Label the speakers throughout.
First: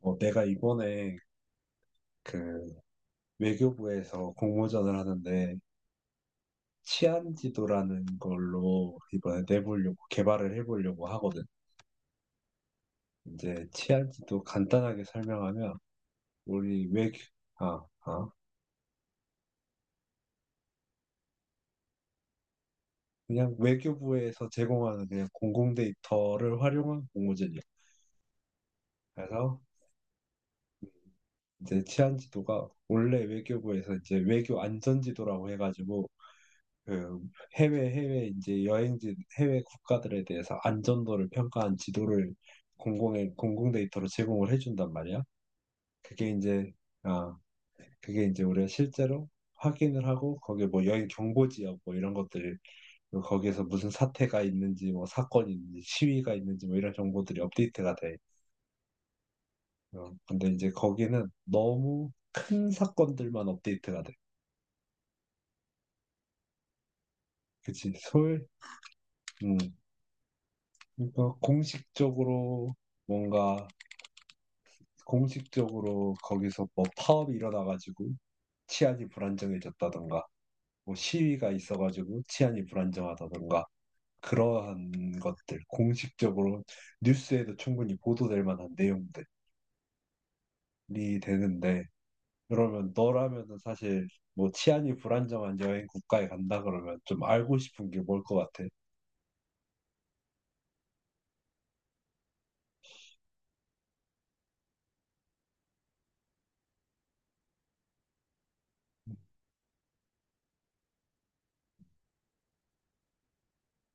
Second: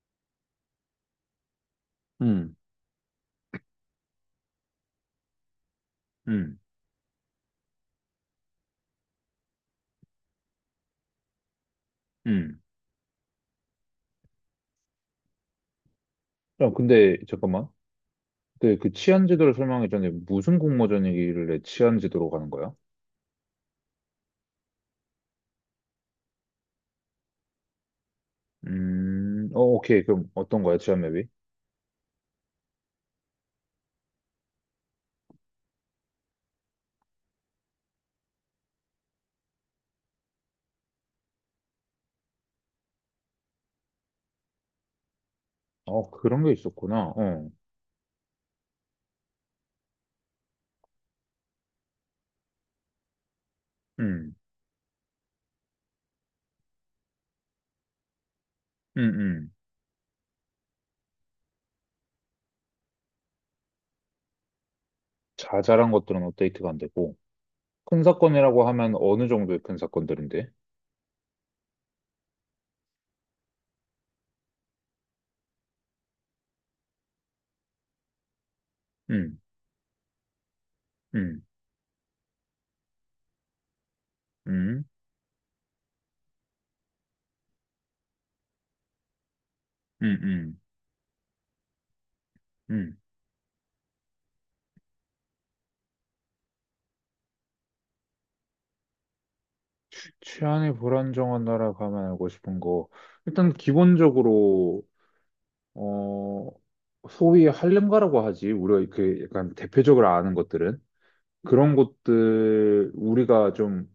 Speaker 1: 내가 이번에
Speaker 2: 음,
Speaker 1: 그 외교부에서 공모전을 하는데
Speaker 2: 음,
Speaker 1: 치안 지도라는 걸로 이번에 내보려고 개발을 해보려고 하거든.
Speaker 2: 음.
Speaker 1: 이제 치안 지도 간단하게 설명하면
Speaker 2: 야,
Speaker 1: 우리
Speaker 2: 근데
Speaker 1: 외교
Speaker 2: 잠깐만.
Speaker 1: 아, 아
Speaker 2: 근데 그 치안 지도를 설명하기 전에 무슨 공모전 얘기길래 치안 지도로 가는 거야?
Speaker 1: 그냥 외교부에서 제공하는 그냥 공공 데이터를 활용한 공모전이야. 그래서
Speaker 2: 어, 오케이. 그럼 어떤 거야, 치안 맵이?
Speaker 1: 이제 치안 지도가 원래 외교부에서 이제 외교 안전 지도라고 해가지고 그 해외 해외 이제 여행지 해외 국가들에 대해서 안전도를 평가한 지도를 공공 데이터로 제공을 해준단 말이야.
Speaker 2: 어,
Speaker 1: 그게
Speaker 2: 그런 게
Speaker 1: 이제
Speaker 2: 있었구나.
Speaker 1: 아
Speaker 2: 어,
Speaker 1: 그게 이제 우리가 실제로 확인을 하고 거기에 뭐 여행 경보 지역 뭐 이런 것들, 그리고 거기에서 무슨
Speaker 2: 음,
Speaker 1: 사태가 있는지 뭐 사건이 있는지 시위가 있는지 뭐 이런 정보들이 업데이트가 돼.
Speaker 2: 음, 음.
Speaker 1: 근데 이제 거기는 너무 큰 사건들만 업데이트가 돼.
Speaker 2: 자잘한 것들은 업데이트가 안 되고.
Speaker 1: 그치?
Speaker 2: 큰 사건이라고 하면 어느
Speaker 1: 음,
Speaker 2: 정도의 큰 사건들인데?
Speaker 1: 그러니까 공식적으로 뭔가 공식적으로 거기서 뭐 파업이 일어나가지고 치안이
Speaker 2: 음,
Speaker 1: 불안정해졌다던가 뭐
Speaker 2: 음,
Speaker 1: 시위가 있어가지고 치안이 불안정하다던가
Speaker 2: 음,
Speaker 1: 그러한 것들, 공식적으로 뉴스에도 충분히 보도될 만한 내용들이
Speaker 2: 음, 음,
Speaker 1: 되는데, 그러면
Speaker 2: 음.
Speaker 1: 너라면은 사실 뭐 치안이 불안정한 여행 국가에 간다 그러면 좀 알고 싶은 게 뭘 것 같아?
Speaker 2: 치안이 불안정한 나라 가면 알고 싶은 거. 일단 기본적으로 어, 소위 할렘가라고 하지. 우리가 그 약간 대표적으로 아는 것들은 그런 곳들, 우리가 좀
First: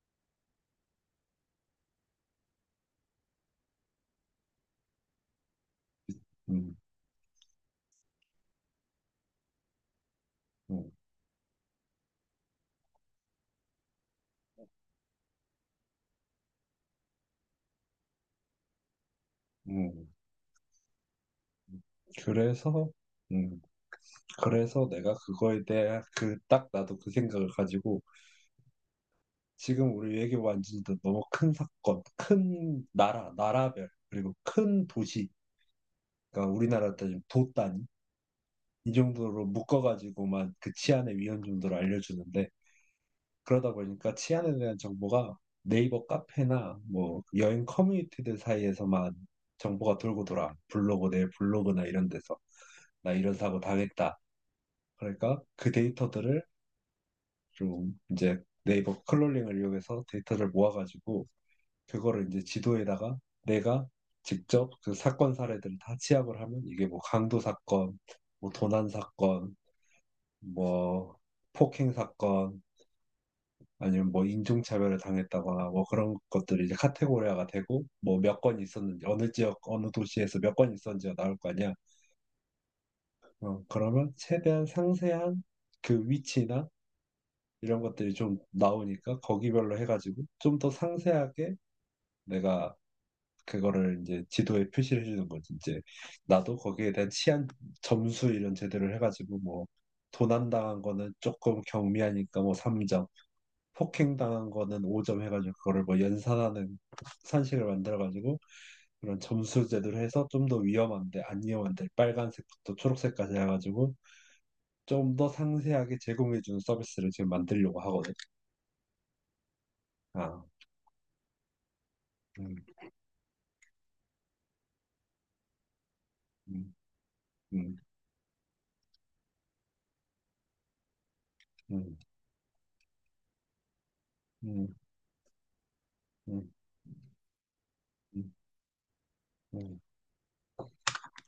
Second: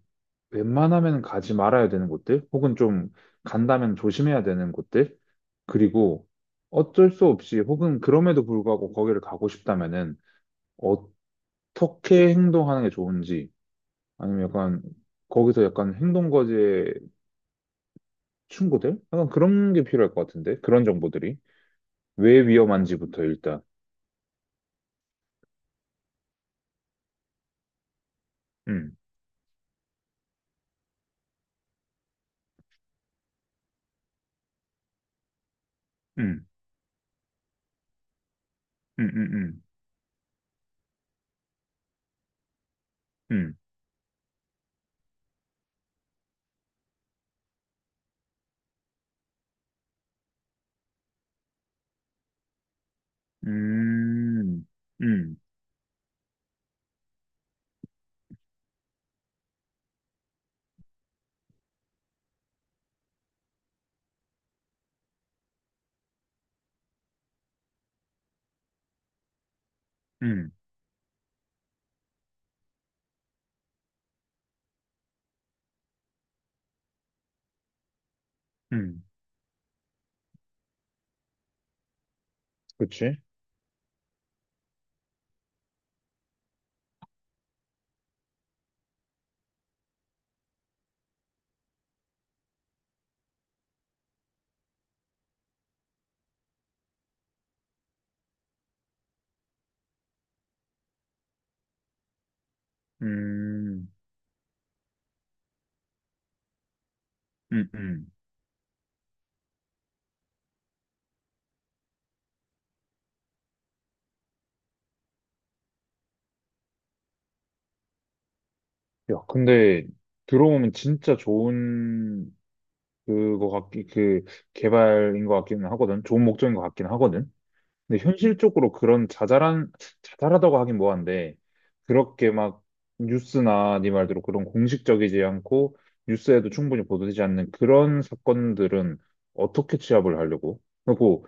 Speaker 2: 웬만하면 가지 말아야 되는 곳들, 혹은 좀 간다면 조심해야 되는 곳들, 그리고
Speaker 1: 음.
Speaker 2: 어쩔 수 없이 혹은 그럼에도 불구하고 거기를 가고 싶다면은
Speaker 1: 음.
Speaker 2: 어떻게 행동하는 게 좋은지, 아니면 약간 거기서 약간 행동거지의 충고들? 약간 그런 게
Speaker 1: 음.
Speaker 2: 필요할 것 같은데, 그런 정보들이. 왜
Speaker 1: 그래서
Speaker 2: 위험한지부터
Speaker 1: 음,
Speaker 2: 일단.
Speaker 1: 그래서 내가 그거에 대해 그 딱 나도 그 생각을 가지고
Speaker 2: 음,
Speaker 1: 지금 우리 외교 완전히 너무 큰 사건, 큰 나라, 나라별, 그리고 큰 도시,
Speaker 2: 음.
Speaker 1: 그러니까 우리나라 따지면 도 단위, 이
Speaker 2: 음,
Speaker 1: 정도로
Speaker 2: 음,
Speaker 1: 묶어가지고만 그 치안의 위험 정도를 알려주는데,
Speaker 2: 음,
Speaker 1: 그러다 보니까 치안에 대한 정보가 네이버 카페나 뭐 여행 커뮤니티들 사이에서만 정보가 돌고 돌아. 내 블로그나 이런 데서. 나 이런 사고 당했다.
Speaker 2: 음, 음,
Speaker 1: 그러니까 그 데이터들을 좀 이제 네이버 클롤링을 이용해서 데이터를 모아가지고 그거를 이제 지도에다가 내가 직접 그 사건 사례들을 다 취합을 하면, 이게 뭐 강도 사건, 뭐 도난 사건,
Speaker 2: 음, 음,
Speaker 1: 뭐 폭행 사건, 아니면 뭐 인종차별을 당했다거나 뭐 그런 것들이 이제 카테고리화가 되고 뭐 몇 건
Speaker 2: 음.
Speaker 1: 있었는지, 어느 지역 어느 도시에서 몇 건 있었는지가 나올 거 아니야.
Speaker 2: 그치?
Speaker 1: 그러면 최대한 상세한 그 위치나 이런 것들이 좀 나오니까 거기별로 해가지고 좀 더 상세하게 내가 그거를 이제 지도에 표시를 해주는 거지. 이제 나도 거기에 대한 치안 점수 이런 제대로 해가지고 뭐 도난 당한 거는 조금 경미하니까 뭐 3점,
Speaker 2: 음,
Speaker 1: 폭행 당한 거는 5점 해가지고, 그거를 뭐 연산하는 산식을
Speaker 2: 음, 음.
Speaker 1: 만들어가지고 그런 점수 제도를 해서 좀 더 위험한데 안 위험한데, 빨간색부터 초록색까지 해가지고 좀 더 상세하게 제공해주는 서비스를 지금 만들려고 하거든.
Speaker 2: 야, 근데
Speaker 1: 아,
Speaker 2: 들어보면 진짜 좋은
Speaker 1: 음.
Speaker 2: 그 개발인 것 같기는 하거든. 좋은 목적인 것
Speaker 1: 음.
Speaker 2: 같긴 하거든.
Speaker 1: 음.
Speaker 2: 근데 현실적으로 그런 자잘한, 자잘하다고 하긴 뭐한데,
Speaker 1: 음.
Speaker 2: 그렇게 막 뉴스나 네 말대로 그런
Speaker 1: 음.
Speaker 2: 공식적이지 않고, 뉴스에도
Speaker 1: 음.
Speaker 2: 충분히 보도되지 않는 그런
Speaker 1: 음.
Speaker 2: 사건들은 어떻게
Speaker 1: 음.
Speaker 2: 취합을 하려고? 그리고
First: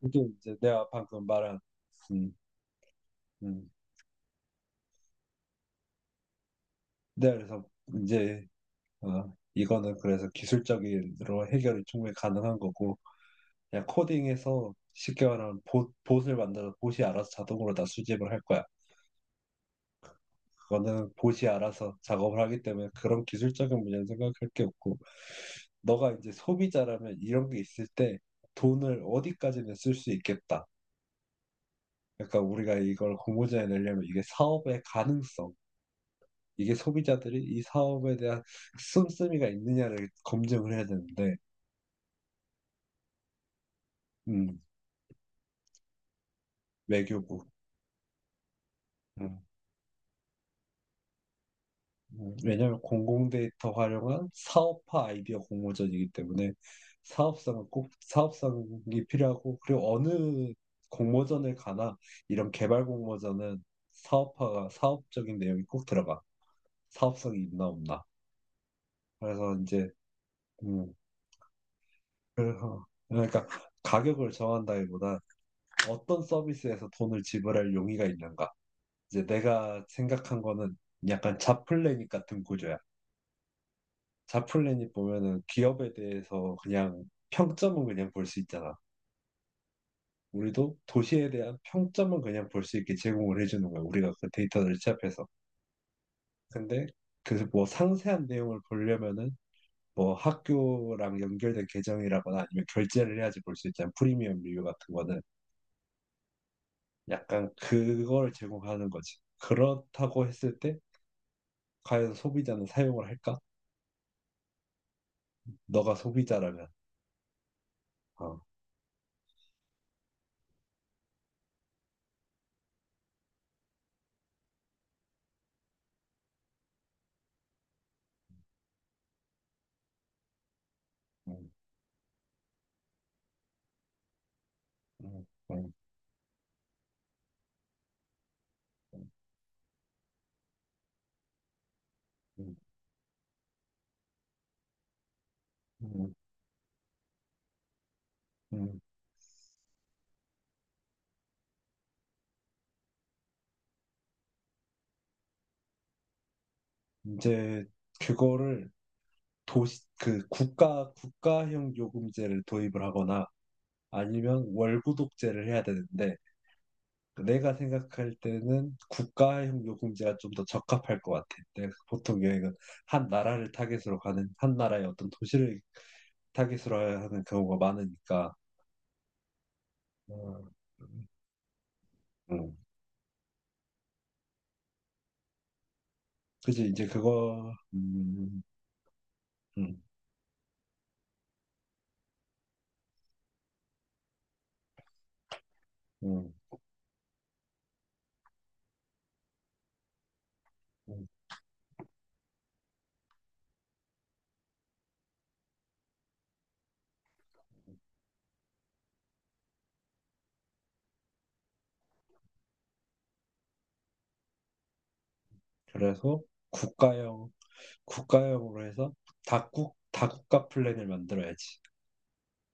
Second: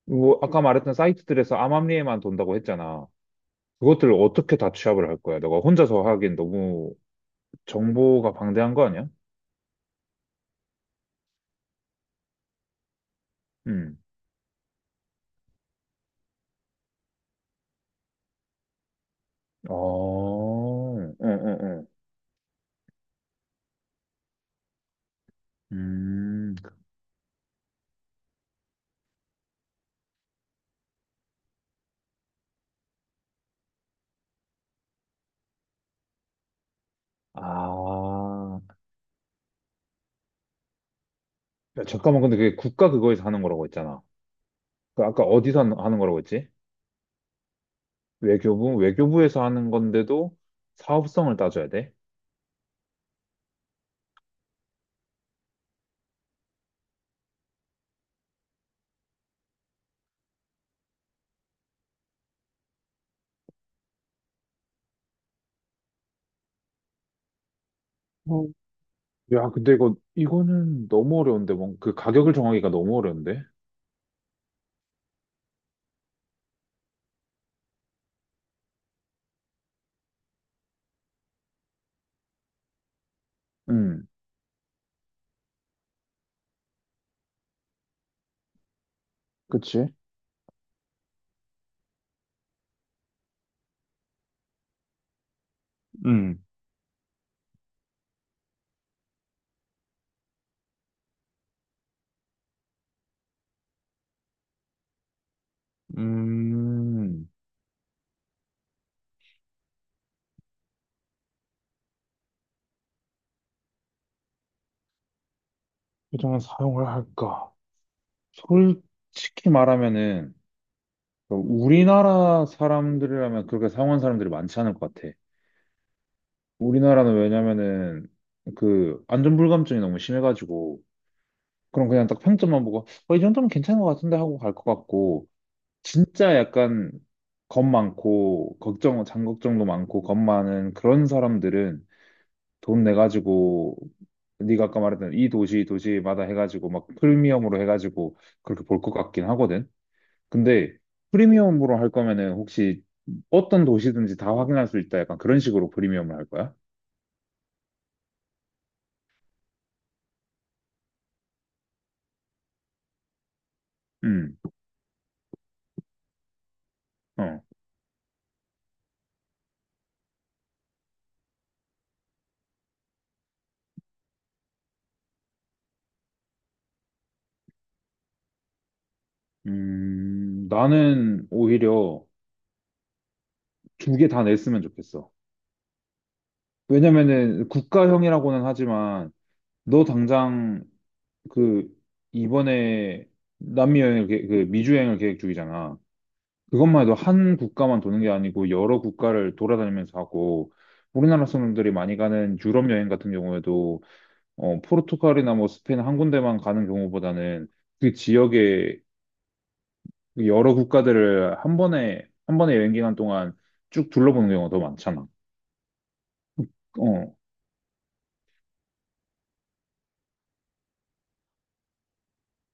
Speaker 1: 그게
Speaker 2: 뭐
Speaker 1: 이제
Speaker 2: 아까
Speaker 1: 내가
Speaker 2: 말했던
Speaker 1: 방금
Speaker 2: 사이트들에서
Speaker 1: 말한,
Speaker 2: 암암리에만
Speaker 1: 음,
Speaker 2: 돈다고 했잖아.
Speaker 1: 음.
Speaker 2: 그것들을 어떻게 다 취합을 할 거야? 너가 혼자서 하기엔 너무
Speaker 1: 네, 그래서
Speaker 2: 정보가
Speaker 1: 이제,
Speaker 2: 방대한 거 아니야?
Speaker 1: 이거는 그래서 기술적으로 해결이 충분히 가능한 거고, 그냥
Speaker 2: 음.
Speaker 1: 코딩해서 쉽게 말하면 봇을 만들어 봇이 알아서 자동으로 다 수집을 할 거야.
Speaker 2: 어,
Speaker 1: 그거는
Speaker 2: 응,
Speaker 1: 봇이
Speaker 2: 응, 응.
Speaker 1: 알아서 작업을 하기 때문에 그런 기술적인 문제는 생각할 게 없고, 너가 이제
Speaker 2: 음,
Speaker 1: 소비자라면 이런 게 있을 때 돈을 어디까지는 쓸 수 있겠다. 그러니까 우리가 이걸 공모전에 내려면 이게 사업의 가능성, 이게 소비자들이 이 사업에 대한
Speaker 2: 아.
Speaker 1: 씀씀이가 있느냐를 검증을 해야 되는데,
Speaker 2: 야, 잠깐만, 근데 그게 국가 그거에서 하는 거라고 했잖아.
Speaker 1: 음.
Speaker 2: 그 아까 어디서 하는 거라고 했지?
Speaker 1: 외교부.
Speaker 2: 외교부?
Speaker 1: 음.
Speaker 2: 외교부에서 하는 건데도 사업성을 따져야 돼?
Speaker 1: 왜냐하면 공공 데이터 활용한 사업화 아이디어 공모전이기 때문에, 사업성은 꼭 사업성이 필요하고, 그리고 어느 공모전을 가나 이런 개발 공모전은 사업화가 사업적인 내용이 꼭 들어가. 사업성이 있나 없나.
Speaker 2: 어, 야,
Speaker 1: 그래서
Speaker 2: 근데
Speaker 1: 이제
Speaker 2: 이거는
Speaker 1: 음,
Speaker 2: 너무 어려운데, 그 가격을 정하기가
Speaker 1: 그래서
Speaker 2: 너무 어려운데?
Speaker 1: 그러니까 가격을 정한다기보다 어떤 서비스에서 돈을 지불할 용의가 있는가. 이제 내가 생각한 거는 약간 자플래닛 같은 구조야.
Speaker 2: 음,
Speaker 1: 자플래닛 보면은 기업에 대해서 그냥 평점은 그냥 볼 수 있잖아.
Speaker 2: 그치?
Speaker 1: 우리도 도시에 대한 평점은 그냥 볼 수 있게 제공을 해주는 거야, 우리가 그 데이터를 취합해서. 근데 그 뭐 상세한 내용을 보려면은 뭐 학교랑 연결된 계정이라거나 아니면 결제를 해야지 볼 수 있잖아. 프리미엄 리뷰 같은 거는
Speaker 2: 음,
Speaker 1: 약간 그걸 제공하는 거지. 그렇다고 했을 때 과연 소비자는 사용을 할까? 너가
Speaker 2: 포장
Speaker 1: 소비자라면.
Speaker 2: 사용을 할까?
Speaker 1: 어.
Speaker 2: 솔직히 말하면은, 그 우리나라 사람들이라면 그렇게 사용한 사람들이 많지 않을 것 같아. 우리나라는 왜냐면은, 그, 안전불감증이 너무 심해가지고,
Speaker 1: 음.
Speaker 2: 그럼 그냥 딱 평점만 보고, 어, 이 정도면 괜찮은 것 같은데 하고 갈 것
Speaker 1: 음.
Speaker 2: 같고,
Speaker 1: 음.
Speaker 2: 진짜 약간, 겁 많고, 장걱정도 많고, 겁 많은 그런 사람들은
Speaker 1: 음.
Speaker 2: 돈 내가지고, 네가 아까 말했던
Speaker 1: 음.
Speaker 2: 도시마다 해가지고, 막 프리미엄으로 해가지고, 그렇게
Speaker 1: 음.
Speaker 2: 볼 것 같긴 하거든. 근데 프리미엄으로 할 거면은 혹시 어떤 도시든지 다 확인할 수 있다. 약간 그런 식으로 프리미엄을 할 거야?
Speaker 1: 이제 그거를 도시 그 국가 국가형 요금제를 도입을 하거나
Speaker 2: 음,
Speaker 1: 아니면 월구독제를 해야 되는데,
Speaker 2: 어.
Speaker 1: 내가 생각할 때는 국가형 요금제가 좀 더 적합할 것 같아. 내가 보통 여행은 한 나라를 타겟으로 가는, 한 나라의 어떤 도시를 타겟으로 하는 경우가 많으니까. 음.
Speaker 2: 나는 오히려
Speaker 1: 음.
Speaker 2: 두 개 다 냈으면 좋겠어.
Speaker 1: 그지. 이제
Speaker 2: 왜냐면은
Speaker 1: 그거.
Speaker 2: 국가형이라고는 하지만,
Speaker 1: 음,
Speaker 2: 너 당장 그, 이번에 남미 여행을, 계 그 미주 여행을 계획 중이잖아.
Speaker 1: 음,
Speaker 2: 그것만 해도 한 국가만 도는 게 아니고 여러 국가를 돌아다니면서 하고,
Speaker 1: 음.
Speaker 2: 우리나라 사람들이 많이 가는 유럽 여행 같은 경우에도 어, 포르투갈이나 뭐 스페인 한 군데만 가는 경우보다는 그 지역의 여러 국가들을 한 번에 한 번에 여행 기간 동안 쭉 둘러보는 경우가 더 많잖아.
Speaker 1: 그래서
Speaker 2: 어,
Speaker 1: 국가형 국가형으로 해서 다국가 플랜을 만들어야지.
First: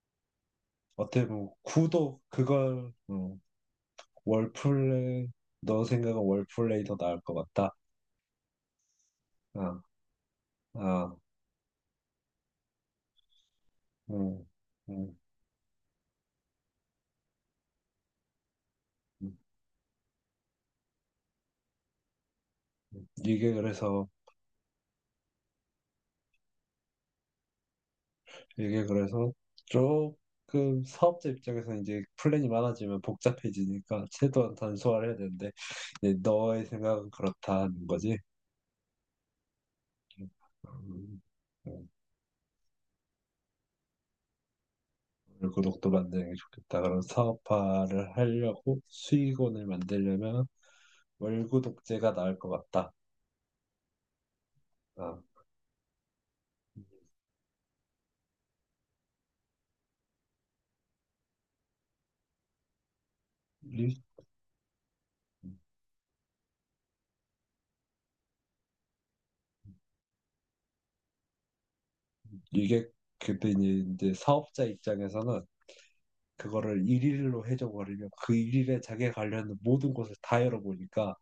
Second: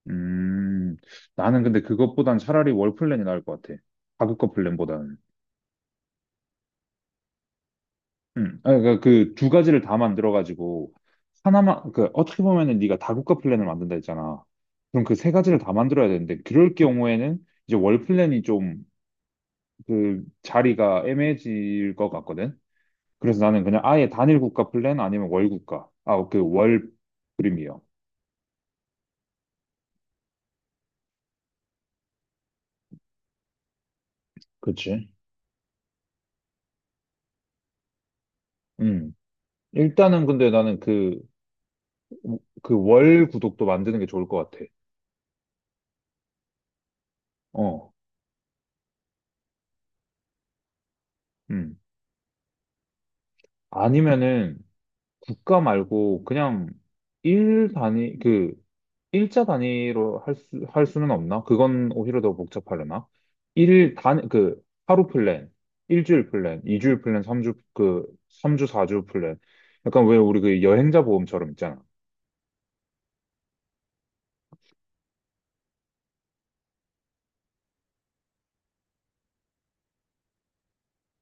Speaker 2: 음,
Speaker 1: 어때 면
Speaker 2: 나는 근데
Speaker 1: 구도
Speaker 2: 그것보단 차라리
Speaker 1: 그걸
Speaker 2: 월 플랜이 나을 것 같아. 다국가 플랜보다는.
Speaker 1: 월플레이 너 생각은 월플레이 더 나을 것 같다.
Speaker 2: 음. 아, 그러니까 그 두
Speaker 1: 아,
Speaker 2: 가지를 다 만들어 가지고
Speaker 1: 아,
Speaker 2: 하나만, 그 어떻게 보면은 네가 다국가 플랜을 만든다 했잖아.
Speaker 1: 음.
Speaker 2: 그럼 그
Speaker 1: 음.
Speaker 2: 세 가지를 다 만들어야 되는데, 그럴 경우에는 이제 월 플랜이 좀
Speaker 1: 음.
Speaker 2: 그 자리가 애매해질 것 같거든.
Speaker 1: 음.
Speaker 2: 그래서 나는 그냥 아예 단일 국가 플랜 아니면 월 국가. 아, 그 월 프리미엄.
Speaker 1: 이게 그래서 조금 사업자 입장에서 이제 플랜이 많아지면 복잡해지니까 최대한 단소화를
Speaker 2: 그치?
Speaker 1: 해야 되는데, 이제 너의 생각은 그렇다는 거지.
Speaker 2: 음. 일단은 근데 나는
Speaker 1: 음. 음.
Speaker 2: 그 월 구독도 만드는 게 좋을 것 같아.
Speaker 1: 구독도 만드는 게 좋겠다. 그럼
Speaker 2: 어.
Speaker 1: 사업화를 하려고 수익원을 만들려면
Speaker 2: 음.
Speaker 1: 월구독제가 나을 것 같다.
Speaker 2: 아니면은,
Speaker 1: 아,
Speaker 2: 국가 말고 그냥 일 단위, 그, 일자 단위로 할 수는 없나? 그건 오히려 더 복잡하려나? 일
Speaker 1: 이-
Speaker 2: 단, 그, 하루 플랜, 일주일 플랜, 이주일 플랜, 삼주사주 플랜. 약간 왜 우리 그 여행자 보험처럼 있잖아.
Speaker 1: 이게 그때 이제 사업자 입장에서는 그거를 일일로 해줘버리면 그 일일에 자기가 관련된 모든 곳을 다 열어보니까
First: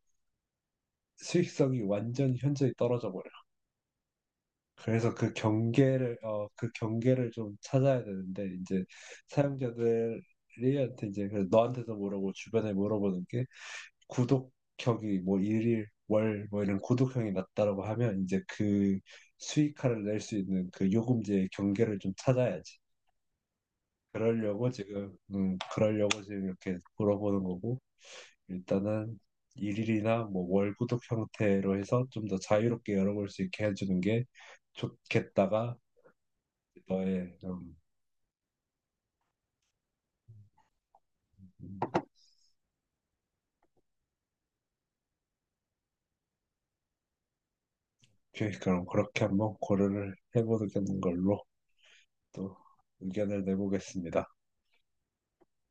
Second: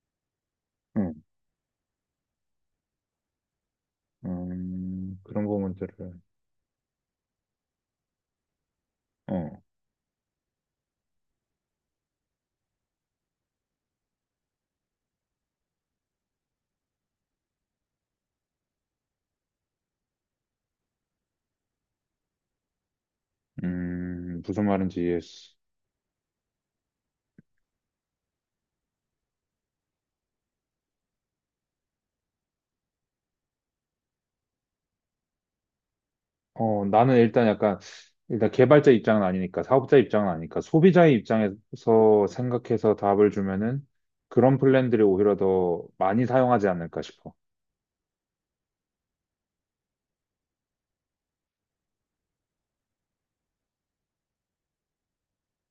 Speaker 2: 응,
Speaker 1: 수익성이 완전히 현저히 떨어져 버려. 그래서
Speaker 2: 그런 부분들을,
Speaker 1: 그 경계를 좀 찾아야 되는데, 이제
Speaker 2: 어,
Speaker 1: 사용자들한테 이제 그래서 너한테도 물어보고 주변에 물어보는 게, 구독형이 뭐 일일 월 뭐 이런 구독형이 낮다라고 하면 이제 그 수익화를 낼 수 있는 그 요금제의 경계를 좀 찾아야지.
Speaker 2: 무슨 말인지 이해했어.
Speaker 1: 그러려고 지금 이렇게 물어보는 거고, 일단은 일일이나 뭐 월 구독 형태로 해서 좀 더 자유롭게 열어볼 수 있게 해주는 게 좋겠다가
Speaker 2: 어, 나는
Speaker 1: 너의
Speaker 2: 일단 약간, 일단 개발자 입장은 아니니까, 사업자 입장은 아니니까, 소비자의 입장에서 생각해서 답을 주면은 그런 플랜들이 오히려 더 많이 사용하지 않을까 싶어.
Speaker 1: 계획, 그럼 그렇게 한번 고려를 해보는 걸로 또 의견을 내보겠습니다.